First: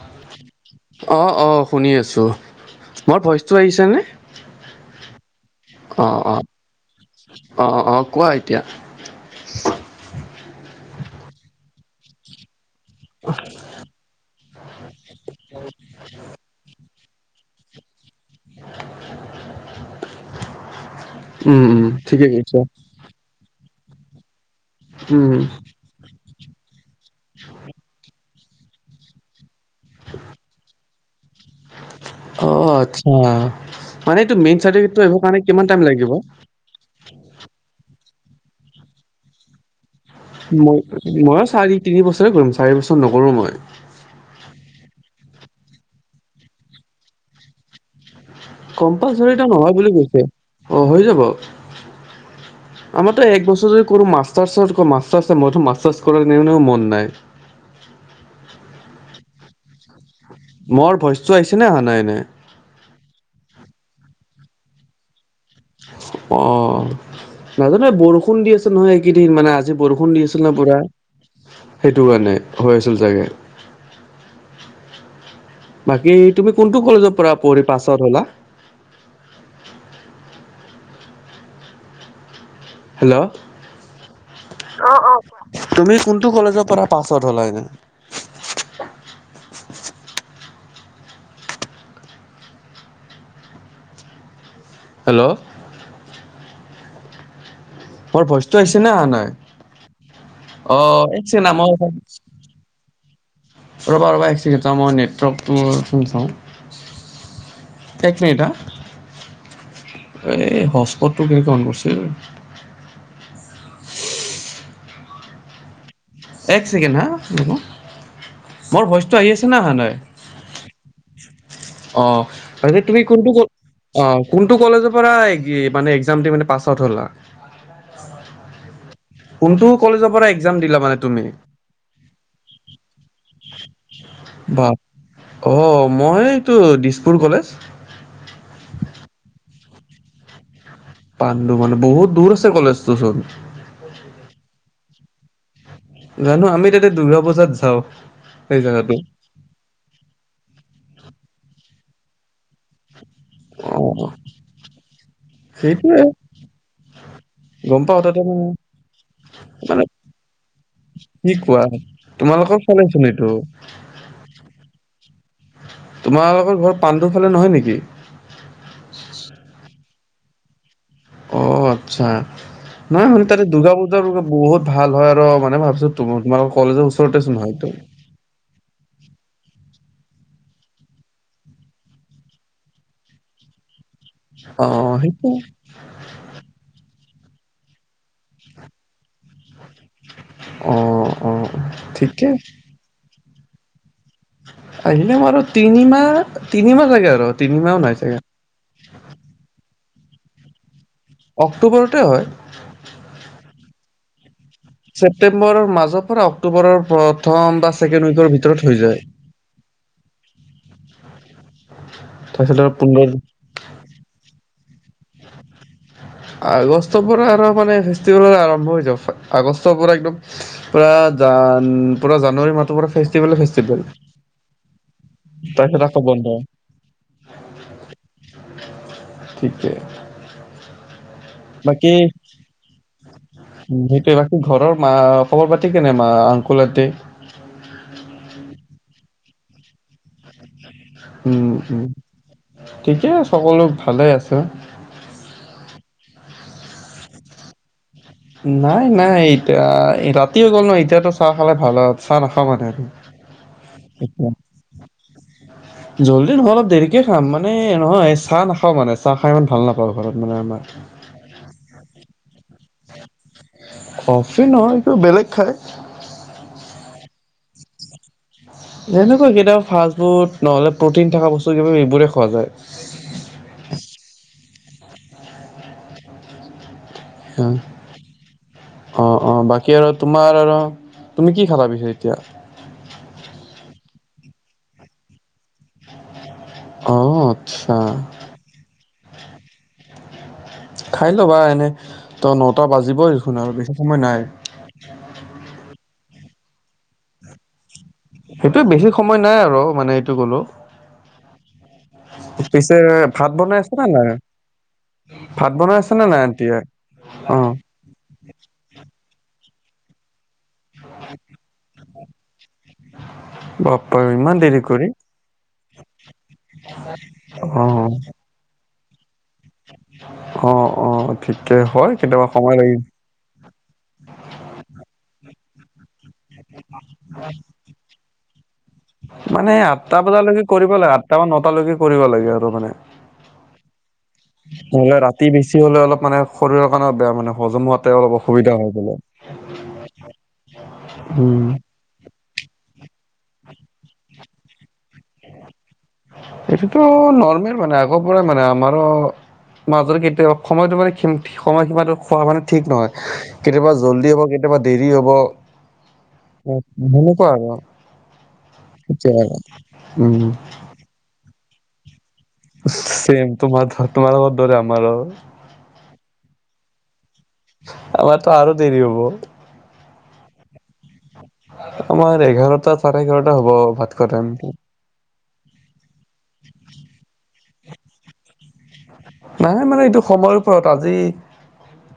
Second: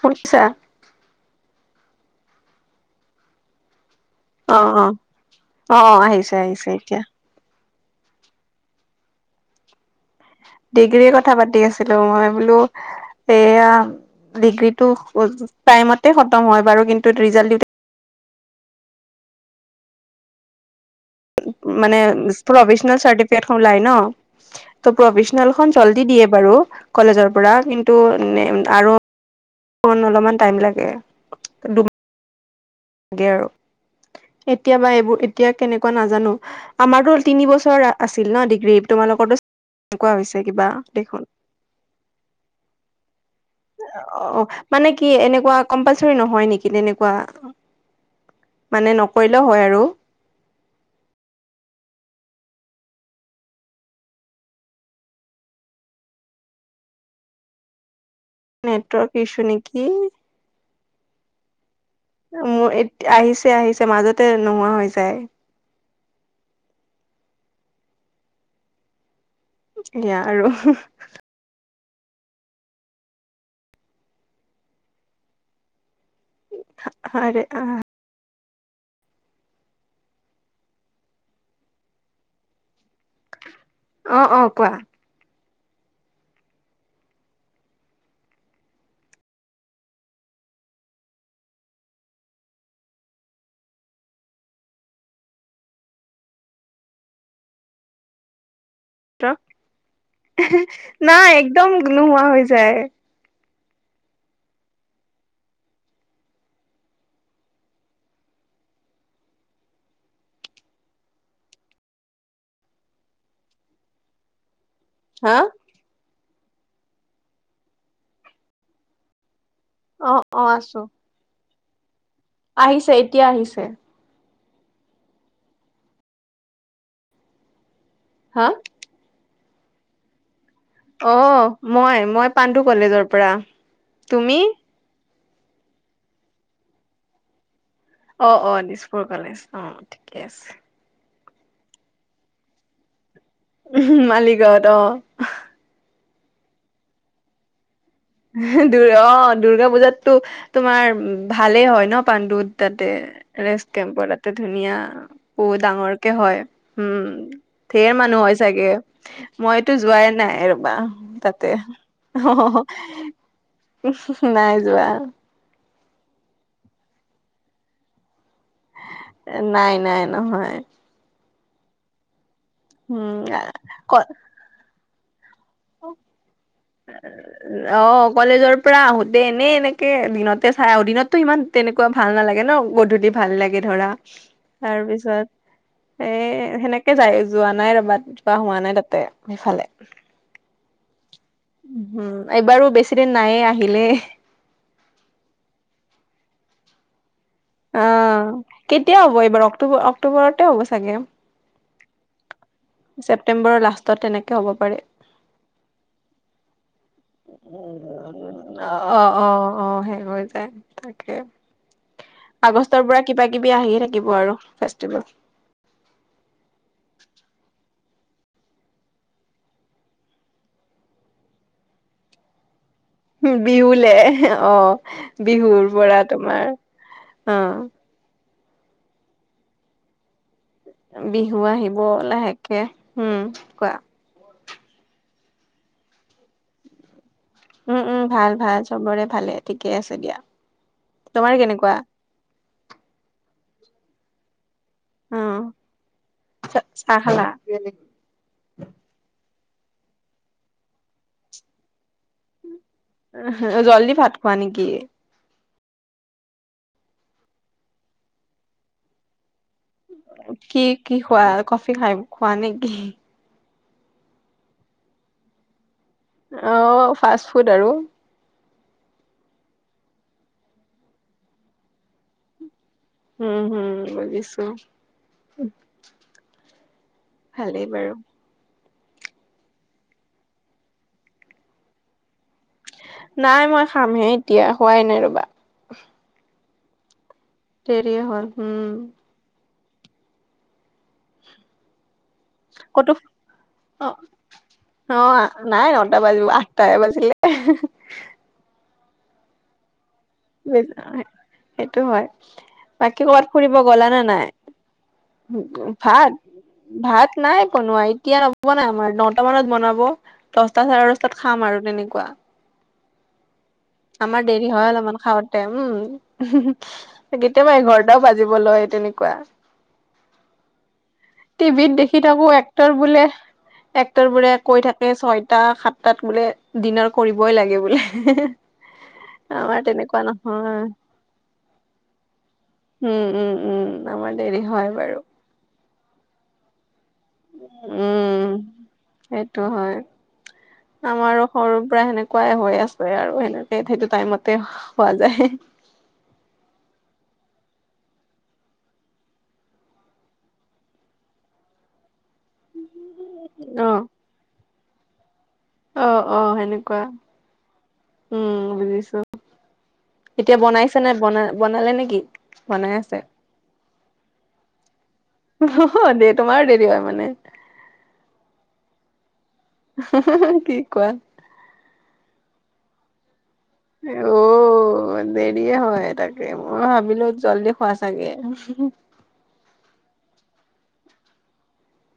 শুনছা? অঁ-অঁ শুনি আছো, মোৰ ভইচটো আহিছে নে? অ অ‌ অ অ আহিছে-আহিছে এতিয়া। অঁ-অঁ কোৱা এতিয়া। ডিগ্ৰীৰ কথা পাতি আছিলো, মই বোলো সেয়া ডিগ্ৰীটো উ টাইমতে খতম হয় বাৰু। কিন্তু ৰিজাল্ট দিওঁতে উম, উম, মানে ঠিকে কৈছা। প্ৰভিজ নেল চাৰ্টিফিকেটখন ওলাই ন, ত উম, প্ৰভিজনেল খন জল্লি দিয়ে বাৰু। কলেজৰ পৰা কিন্তু নে আৰু এইখন অলপমান টাইম লাগে। দু অ আচ্ছা, মানে এইটো মেইন এতিয়া বা চাৰ্টিফিকেটো এইবোৰ আহিব কাৰণে এতিয়া কিমান টাইম কেনেকুৱা লাগিব? নাজানো আমাৰতো তিনি বছৰ আ-আছিল ন ডিগ্ৰী, তোমালোকৰতো [inaudible] এনেকুৱা হৈছে কিবা মই দেখোন। ময়ো চাৰি তিনি বছৰে কৰিম চাৰি বছৰ নকৰো মই। অ-অ মানে কি এনেকুৱা কম্পালচৰি নহয় নেকি তেনেকুৱা? [unintelligible] মানে কম্পালচৰিতো নকৰিলেও হয় নহয় আৰু বুলি কৈছে, অ হৈ যাব। আমাৰতো এক বছৰে কৰো, মাচট্ৰাছ-মাচট্ৰাছত ম‌ইটো মাচট্ৰাছ কৰা এনেও মন নাই। নেটৱৰ্ক ইছ্যু নিকি? মোৰ ভইচটো আহছে নে আহা নাই এনে? উম এ আহিছে-আহিছে মাজতে নোহোৱা হৈ যায়। অঁ নাজানো এই বৰষুণ দি আছে নহয় এইকেইদিন মানে আজি আজি বৰষুণ এয়া দি আছিল আৰু ন পুৰা, সেইটো কাৰণে হৈ আছিল চাগে। বাকী তুমি কোনটো কলেজৰ পৰা আৰে পঢ়ি আহ পাছ আউট হ'লা? হেল্ল'। অ অ কোৱা অ, অ। তুমি কোনটো কলেজৰ পৰা পাছ আউট হ'লা এনে? হেল্ল'। মোৰ ভইচটো আহছে নে অহা নাই। নাই একদম [unintelligible] নোহোৱা হৈ যায়। ৰবা ৰবা এক ছেকেণ্ড, চাওঁ মই নেটৱৰ্কটো ৰ'চোন চাওঁ। এক মিনিট হা। এ হজ্পটটো কেনেকে অন কৰচোন। হা? এক ছেকেণ্ড হা ৰ'বা, মোৰ ভইচটো আহি আছে নে অহা নাই? অ অ আছোঁ। অ, হেৰি তুমি এতিয়া কোনটো ক আহিছে অ কোনটো কলেজৰ পৰা এ গি মানে একজাম দি মানে পাছ আউট হ'লা? হা? কোনটো কলেজৰ পৰা একজাম দিলা? মানে অ তুমি মই, মই পাণ্ডু কলেজৰ পৰা। তুমি? বা অ, মই এইটো দিছপুৰ কলেজ। অ অ দিছপুৰ কলেজ, অ ঠিকে আছে। পাণ্ডু মানে বহুত দূৰ আছে কলেজটো চোন। উমহু মালিগাঁৱত অ। জানো আমি তাতে দুৰ্গা পূজাত যাওঁ। সেই জেগাটো অ দুৰ্গা পূজাত টো তোমাৰ ভালেই হয় ন পাণ্ডু তাতে ৰেষ্ট অ', কেম্পৰ তাতে ধুনীয়া বহুত সেইটোৱে ডাঙৰকে হয় উম। গম ঢেৰ পাওঁ তাতে মানুহ হয় হয় মানে চাগে। মই তো মানে যোৱাই নাই ৰবা কি তাতে কোৱা অ [unintelligible] নাই যোৱা। তোমাৰ লগৰ ঘৰ পাণ্ডুৰ ফালে নহয় নেকি? নাই, নাই, নহয় অ' আচ্ছা নহয় উম মানে তাতে দুৰ্গা পূজা বহুত ভাল হয় আৰু মানে ভাব তোমালোক কলেজৰ ওচৰতে ছোন ন হয়তো। অ' কলেজৰ পৰা আহোতে এনেই এনেকে দিনতে চাই আহোঁ দিনততো ইমান তেনেকুৱা ভাল নালাগে ন গধূলি ভাল লাগে ধৰা। অ', তাৰপিছত সেইটো এ সেণেকে যায় যোৱা নাই ৰবা তিবা হোৱা নাই তাতে সেইফালে। অ', অ', উম, ঠিকে। এবাৰো বেছিদিন নাইয়ে আহিলে। আহিলে ম আৰু তিনিমাহ তিনিমাহ লাগে আৰু। তিনিমাহো নাই চাগে। অ' কেতিয়া হ'ব এইবাৰ অক্টো অক্টোবৰতে হব চাগে। অক্টোবৰতে হয়। ছেপটেম্বৰৰ লাষ্টত তেনেকে হ'ব পাৰে। ছেপ্টেম্বৰৰ মাজৰ পৰা অক্টোবৰৰ প্ৰথম বা ছেকেণ্ড উইকৰ ভিতৰত হৈ যায়। অ', অ, অ, সেই কৰি তাকে আগষ্টৰ তাৰপিছত পৰা আৰু কিবা আহিয়ে থাকিব আৰু ফেষ্টিভেল। আগষ্টৰ পৰা আৰু মানে ফেষ্টিভেল আৰম্ভ হৈ যাব আগষ্টৰ পৰা একদম পুৰা পুৰা জানুৱাৰী মাহটোৰ পৰা ফেষ্টিভেলে ফেষ্টিভেল। বিহুলে অ 'বিহৰ তাৰপিছত আকৌ পৰা তোমাৰ অ ঠিকেই বিহু আহিব লাহেকে উম, কোৱা উম সেইটোৱে বাকি ঘৰৰ মা খবৰ পাতি কেনে মা আংকুলহতে। উম, উম, ভাল, ভাল চবৰে ভালে ঠিকে আছে দিয়া। তোমাৰ উম, কেনেকুৱা উম ঠিকেই সকলো ভালে আছে। উম, চাহ খালা নাই নাই এতিয়া ৰাতিও হৈ গল ন এতিয়াতো চাহ খালে ভাল হয় চাহ নাখাওঁ মানে আৰু। এহে জল্দি ভাত এতিয়া। খোৱা নেকি? [unintelligible] জল্দি নহয় অলপ দেৰিকে খাম মানে নহয় চাহ নাখাওঁ মানে চাহ খাই ইমান ভাল নাপাওঁ ঘৰত। মানে আমাৰ। কি কি খোৱা কফি খাই খোৱা নেকি? কফি নহয় এইটো বেলেগ খাই। অ, ফাষ্ট ফুড আৰু। এনেকুৱা কেতিয়াবা ফাষ্ট ফুড নহলে প্ৰটিন থকা বস্তু কিবা কিবি এইবোৰে খোৱা যায়। উম, হুম বুজিছো। অহ ভালেই বাৰু। অ, অ, বাকি আৰু তোমাৰ আৰু তুমি কি খাবা পিছে এতিয়া নাই মই খামহে এতিয়া হোৱাই নাই ৰবা। অ', আচ্ছা দেৰি হল উম খাই ল'বা এনে ত নটা বাজিবই দেখোন আৰু বেছি সময় নাই অহ নাই নটা বাজিব আঠটাহে বাজিলে সেইটো বেছি সময় নাই আৰু মানে এই সেইটো অ সেইটো হয় পিছে বাকী কবাত ভাত ফুৰিব বনাই আছে গ'লা নে নাই ভাত বনাই আছে নে ভাত নাই আন্টিয়ে? ভাত নাই অ', বনোৱা এতিয়া বনোৱা নাই আমাৰ নটা মানত বনাব দহটা চাৰে দহটাত খাম আৰু তেনেকুৱা বা পা ওই ইমান দেৰি কৰি তেওঁ হুম কেতিয়ামা অ'। এঘাৰটাও বাজিব লয় তেনেকুৱা অ', অ', টি ঠিকে ভিত হয় দেখি কেতিয়াবা থাকোঁ সময় লাগি এক্টৰ বোলে এক্টৰ বোৰে কৈ থাকে ছয়টা সাতটাত বোলে ডিনাৰ কৰিবই লাগে বোলে মানে আমাৰ আঠটা তেনেকুৱা বজালৈকে নহয়। কৰিব লাগে আঠটা বা নটালৈকে কৰিব লাগে আৰু মানে উম উম উম আমাৰ দেৰি হয় নহ'লে বাৰু ৰাতি বেছি হ'লে অলপ মানে শৰীৰৰ কাৰণে বেয়া মানে হজম হোৱাতে অলপ উম। অসুবিধা হয় বোলে সেইটো হয়। আমাৰো উম, সৰুৰ পৰা সেনে তেনেকুৱা হৈ আছে আৰু সেনেকে সেইটো টাইমতে হোৱা যায় এইটোতো নৰ্মেল মানে আগৰ পৰাই মানে আমাৰো মাজৰ কেতিয়াবা সময়টো মানে সীমিত সময় সীমাটো খোৱা পানী ঠিক নহয় কেতিয়াবা অ', জল্ডি হ'ব কেতিয়াবা দেৰি হ'ব অ', অ', অহ সেনেকুৱা আৰু উম, আচ্ছা উম চেনাই বনা বনালে নে কি চেম তোমাৰ তোমাৰলোকৰ দৰে আমাৰো অ দে তোমাৰো দেৰি হয় মানে আমাৰতো আৰু দেৰি হব কি কোৱা আমাৰ এঘাৰটা চাৰে এঘাৰটা হ'ব ভাত খোৱা টাইমটো অ' দেৰিয়ে হয় তাকে মই ভাবিলো জল্ডি খোৱা চাগে নাই মানে এইটো সময়ৰ ওপৰত আজি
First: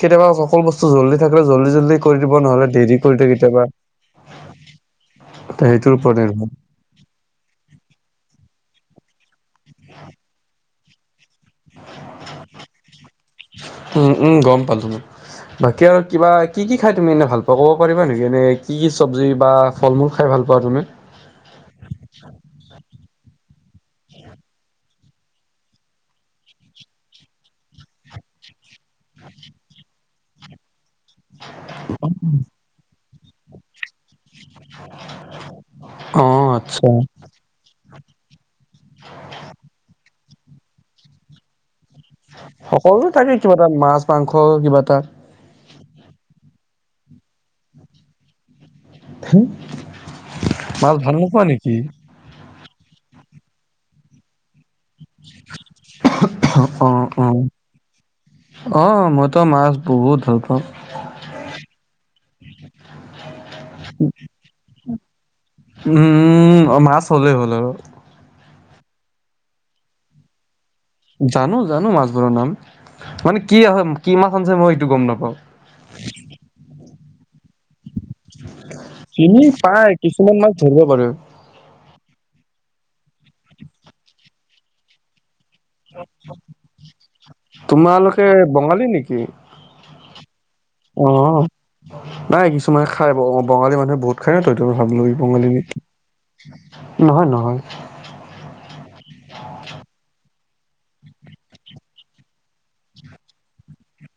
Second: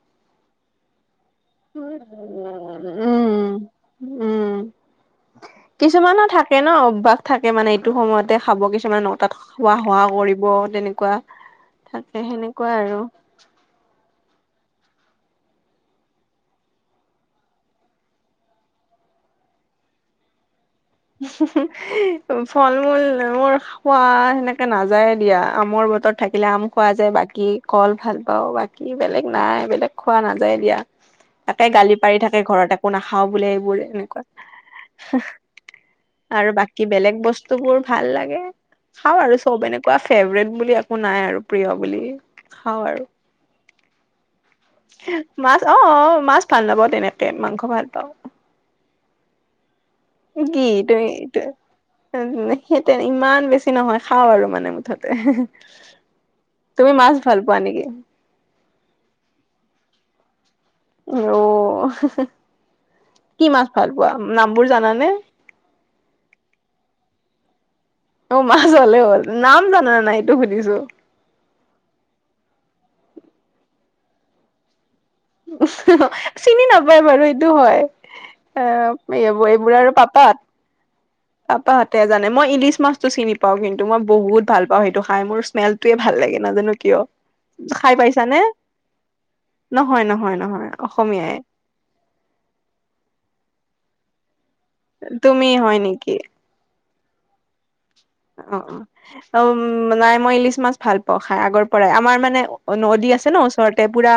কেতিয়াবা সকলো বস্তু চৌ জল্ডি থাকে জল্ডিও জল্ডি কৰি দিব নহলে দেৰি কৰি দিয়ে উম, কেতিয়াবা উম। সেইটোৰ ওপৰতে কিছুমানৰ থাকে ন অভ্যাস থাকে মানে এইটো সময়তে খাব কিছুমানে নটাত খোৱা হোৱা কৰিব তেনেকুৱা থাকে সেনেকুৱা আৰু উম উম গম পালো বাকী আৰু কিবা কি কি খায় তুমি এনেই ভাল পোৱা ক'ব পাৰিবা নেকি এনেই কি কি চবজি বা ফল মূল খাই ভাল পোৱা তুমি ফল মূল মোৰ খোৱা সেনেকে নাযায়ে দিয়া আমৰ বতৰত থাকিলে আম খোৱা যায় বাকী কল ভাল পাওঁ বা কি বেলেগ নাই বেলেগ খোৱা নাযায় দিয়া [inaudible] তাকে গালি পাৰি থাকে ঘৰত একো নাখাওঁ বোলে সেইবোৰে এনেকুৱা অ আৰু বাকী আচ্ছা বেলেগ বস্তু বোৰ ভাল লাগে খাওঁ আৰু চব এনেকুৱা ফেভৰেট বুলি একো নাই আৰু প্ৰিয় বুলি খাওঁ আৰু সকলো থাকে, কিবা এটা মাছ মাংস কিবা এটা মাছ অ' মাছ ভাল নাপাওঁ তেনেকে, মাংস ভাল পাওঁ। ধেই, মাছ ভাল নোপোৱা নেকি? সেইতে ইমান বেছি নহয়, খাওঁ আৰু মানে মুঠতে। অ তুমি মাছ অ ভাল পোৱা নেকি? অ', মইতো মাছ বহুত ভাল পাওঁ। অ', কি মাছ ভাল পোৱা নামবোৰ জানানে? উম, মাছ হ'লেই হ'ল আৰু। অ', মাছ হ'লে হ'ল। নাম জানানে নাই সেইটো সুধিছো? জানো, জানো মাছবোৰ নাম। মানে কি হয় কি মাছ আনিছে মই সেইটো গ'ম নাপাওঁ। চিনি নাপায় বাৰু এইটো হয়। এ চিনি এইবোৰ এইবোৰ পাই আৰু কিছুমান পাপাহ'ত মাছ ধৰিব পাৰো। পাপাহঁতে জানে, মই ইলিছ মাছতটো চিনি পাওঁ কিন্তু, মই বহুত ভাল পাওঁ সেইটো খাই। মোৰ স্মেলটয়ে ভাল লাগে নাজানো কিয়? খাই তোমালোকে পাইছানে? বঙালী নেকি? নহয়, নহয়, নহয় অসমীয়াই। অ', নাই কিছুমানে খাই বঙালী মানুহে বহুত খায় ন, ত। 'এইটো ভাবিলো তুমি বঙালী নেকি। হয় নহয়, নহয়। অ', অ'। অম নাই মই ইলিছ মাছ ভাল পাওঁ খাই আগৰ পৰাই। আমাৰ মানে নদী আছে ন ওচৰতে। পুৰা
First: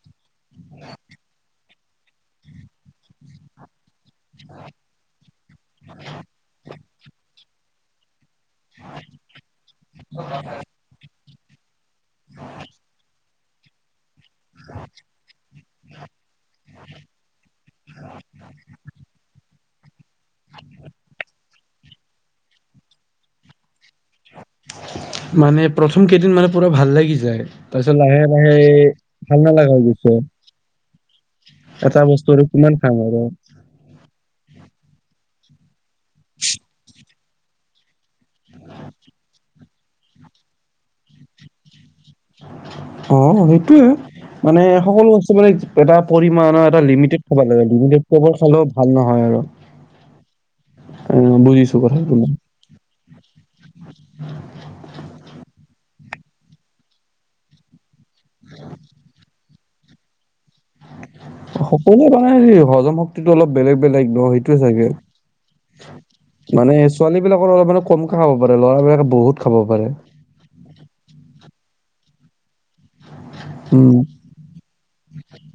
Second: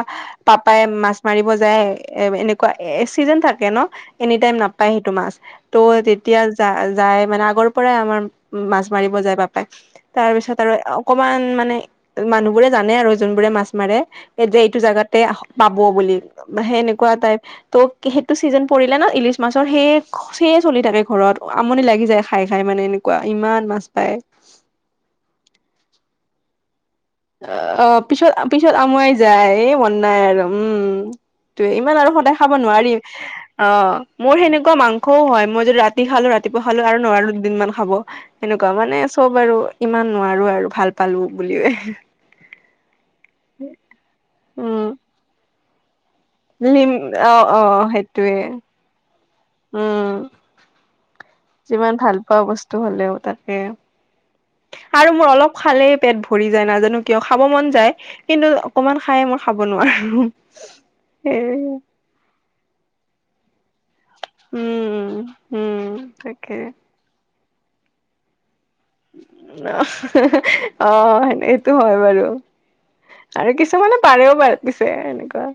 পাপাই মাছ মাৰিব যায়। এ এনেকুৱা চিজন থাকে ন, এনি টাইম নাপ পাই সেইটো মাছ। ত' তেতিয়া যা যাই মানে। আগৰ পৰাই আমাৰ মাছ মাৰিব যায় আৰু পাপাই। তাৰ পিছত আৰু অকমান মানে, মানুহ বোৰে জানে আৰু যোনবোৰে মাছ মাৰে। যে এইটো জোগাতে পাব বুলি সেনেকুৱা টাইপ। ত' সেইটো ছিজন পৰিলে ন ইলিছ মাছ ৰ সেই সেয়ে চলি থাকে ঘৰত। আমনি লাগি যায় খাই খাই মানে এনেকুৱা ইমান মাছ পায়। মানে প্ৰথম কেইদিন মানে পুৰা ভাল লাগি যা অ', অ' পিছত পিছত আমুৱাই ভাল যায়। নালাগা এই হৈ মন গৈছে নাই আৰু উম। এইতোয়ে, ইমান এটা আৰু বস্তু সদায় খাব কিমান নোৱাৰি। খাম আৰু। অ' মোৰ সেনেকুৱা মাংসও হয়, মই যদি ৰাতি খালো ৰাতিপুৱা খালো আৰু নোৱাৰো দুদিনমান খাব। সেনেকুৱা মানে, চব আৰু ইমান নোৱাৰো আৰু ভাল পালো বুলি এ। অ' সেইটোয়ে, মানে উম সকলো বস্তু মানে এটা পৰিমাণৰ এটা লিম লিমিটেড অ খাব লাগে, অ লিমিটেডত কৈ সেইটোৱে অভাৰ খালেও ভাল নহয় আৰু। উম। অ' বুজি যিমান ভাল পোৱা বস্তু হ'লেও তাকে আৰু মোৰ অলপ খালেই পেট ভৰি যায়, নাজানো কিয়? খাব মন যায়। কিন্তু অকমান খাই মই খাব নোৱাৰো। সেই সকলোৱে মানে হেৰি হজম শক্তিটো অলপ বেলেগ বেলেগ নহয়। সেই টো চাগে, উম উম তাকে মানে ছোৱালী বিলাকৰ অলপ মানে কমকে খাব পাৰে। ল'ৰাবিলাকে বহুত খাব পাৰে অ' এইটো হয় বাৰু। আৰু উম কিছুমানে পাৰেও বাৰু পিছে এনেকুৱা।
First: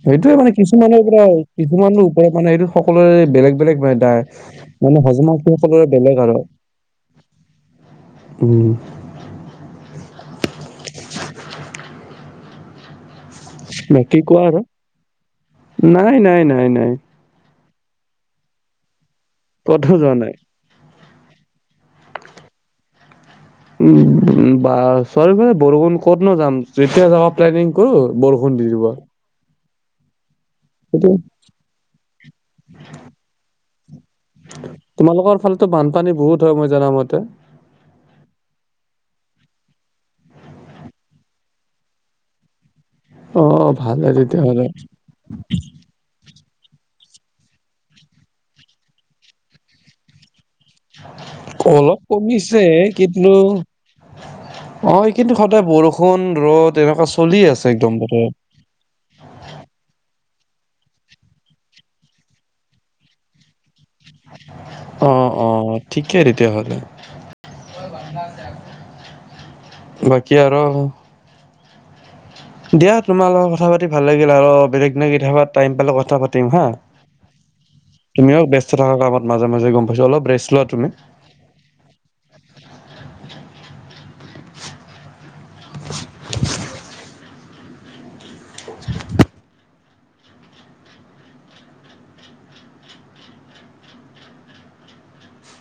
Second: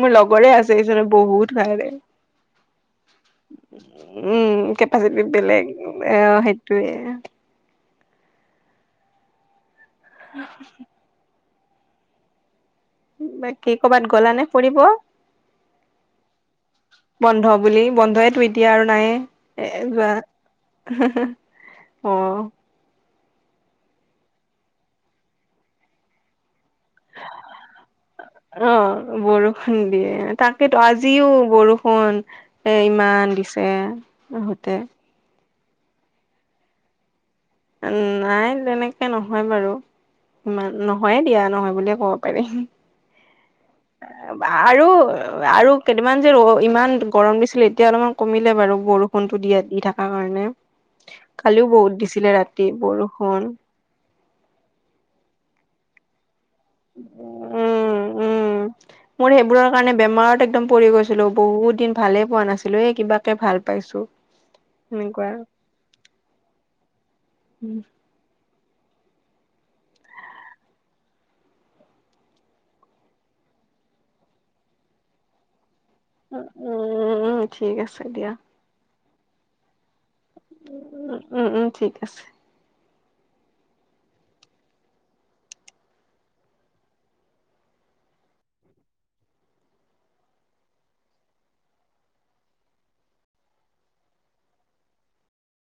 মোৰ সেইটোয়ে লগৰে মানে, আছে এইজনে কিছুমানৰ পৰা বহুত পাৰে কিছুমানৰ ওপৰত মানে সেইটো সকলোৰে বেলেগ বেলেগ মানে। উম ত' মানে কেপাচিটি হজম শক্তি বেলেগ সকলৰে এ বেলেগ আৰু, সেইটোয়ে উম। উম উ, [unintelligible] বাকী কৰবাত গলা কোৱা নে আৰু ফুৰিব। নাই নাই নাই নাই বন্ধ বুলি বন্ধয়েতো এতিয়া আৰু নাই এ ক'তো যোৱা। নাই হে হে, অঁ উম বা চাৰিওফালে বৰষুণ, ক'ত নো যাম। যেতিয়া যাবা প্লেনিংটো কৰোঁ বৰষুণ অ দি দিব। বৰষুণ দিয়ে তাকেতো সেইটো আজিও বৰষুণ এ ইমান দিছে তাতে তোমালোকৰ ফালেতো বানপানী বহুত হয় মই জানামতে- নাই তেনেকে নহয় বাৰু ইমান নহয়ে দিয়া নহয় বুলিয়ে ক'ব পাৰি। অঁ অ ভালে তেতিয়াহ'লে আৰু আৰু কেইদিনমান যে ইমান গৰম দিছিলে এতিয়া অলপমান কমিলে বাৰু বৰষুণটো দিয়া দি থকাৰ কাৰণে। কালিও বহুত অলপ দিছিলে কমিছে ৰাতি কিন্তু বৰষুণ অ কিন্তু সদায় বৰষুণ, ৰ'দ, এনেকুৱা চলি আছে একদম উম তাতে উম মোৰ সেইবোৰৰ কাৰণে বেমাৰত একদম পৰি গৈছিলো বহুত দিন ভালে পোৱা নাছিলো এ কিবা- তে ভাল পাইছো। অ সেনেকুৱা আৰু অ ঠিকেই তেতিয়াহলে। উম বাকী আৰু দিয়া তোমাৰ লগত কথা পাতি ভাল লাগিল আৰু বেলেগ দিনা কেতিয়াবা টাইম পালে কথা প কথা পাতিম হা, উম উম উম ঠিক আছে দিয়া তুমিও ব্যস্ত থকা কামত মাজে মাজে গম পাইছো। অলপ ব লোৱা তুমি। উম উম উম ঠিক আছে। [unintelligible]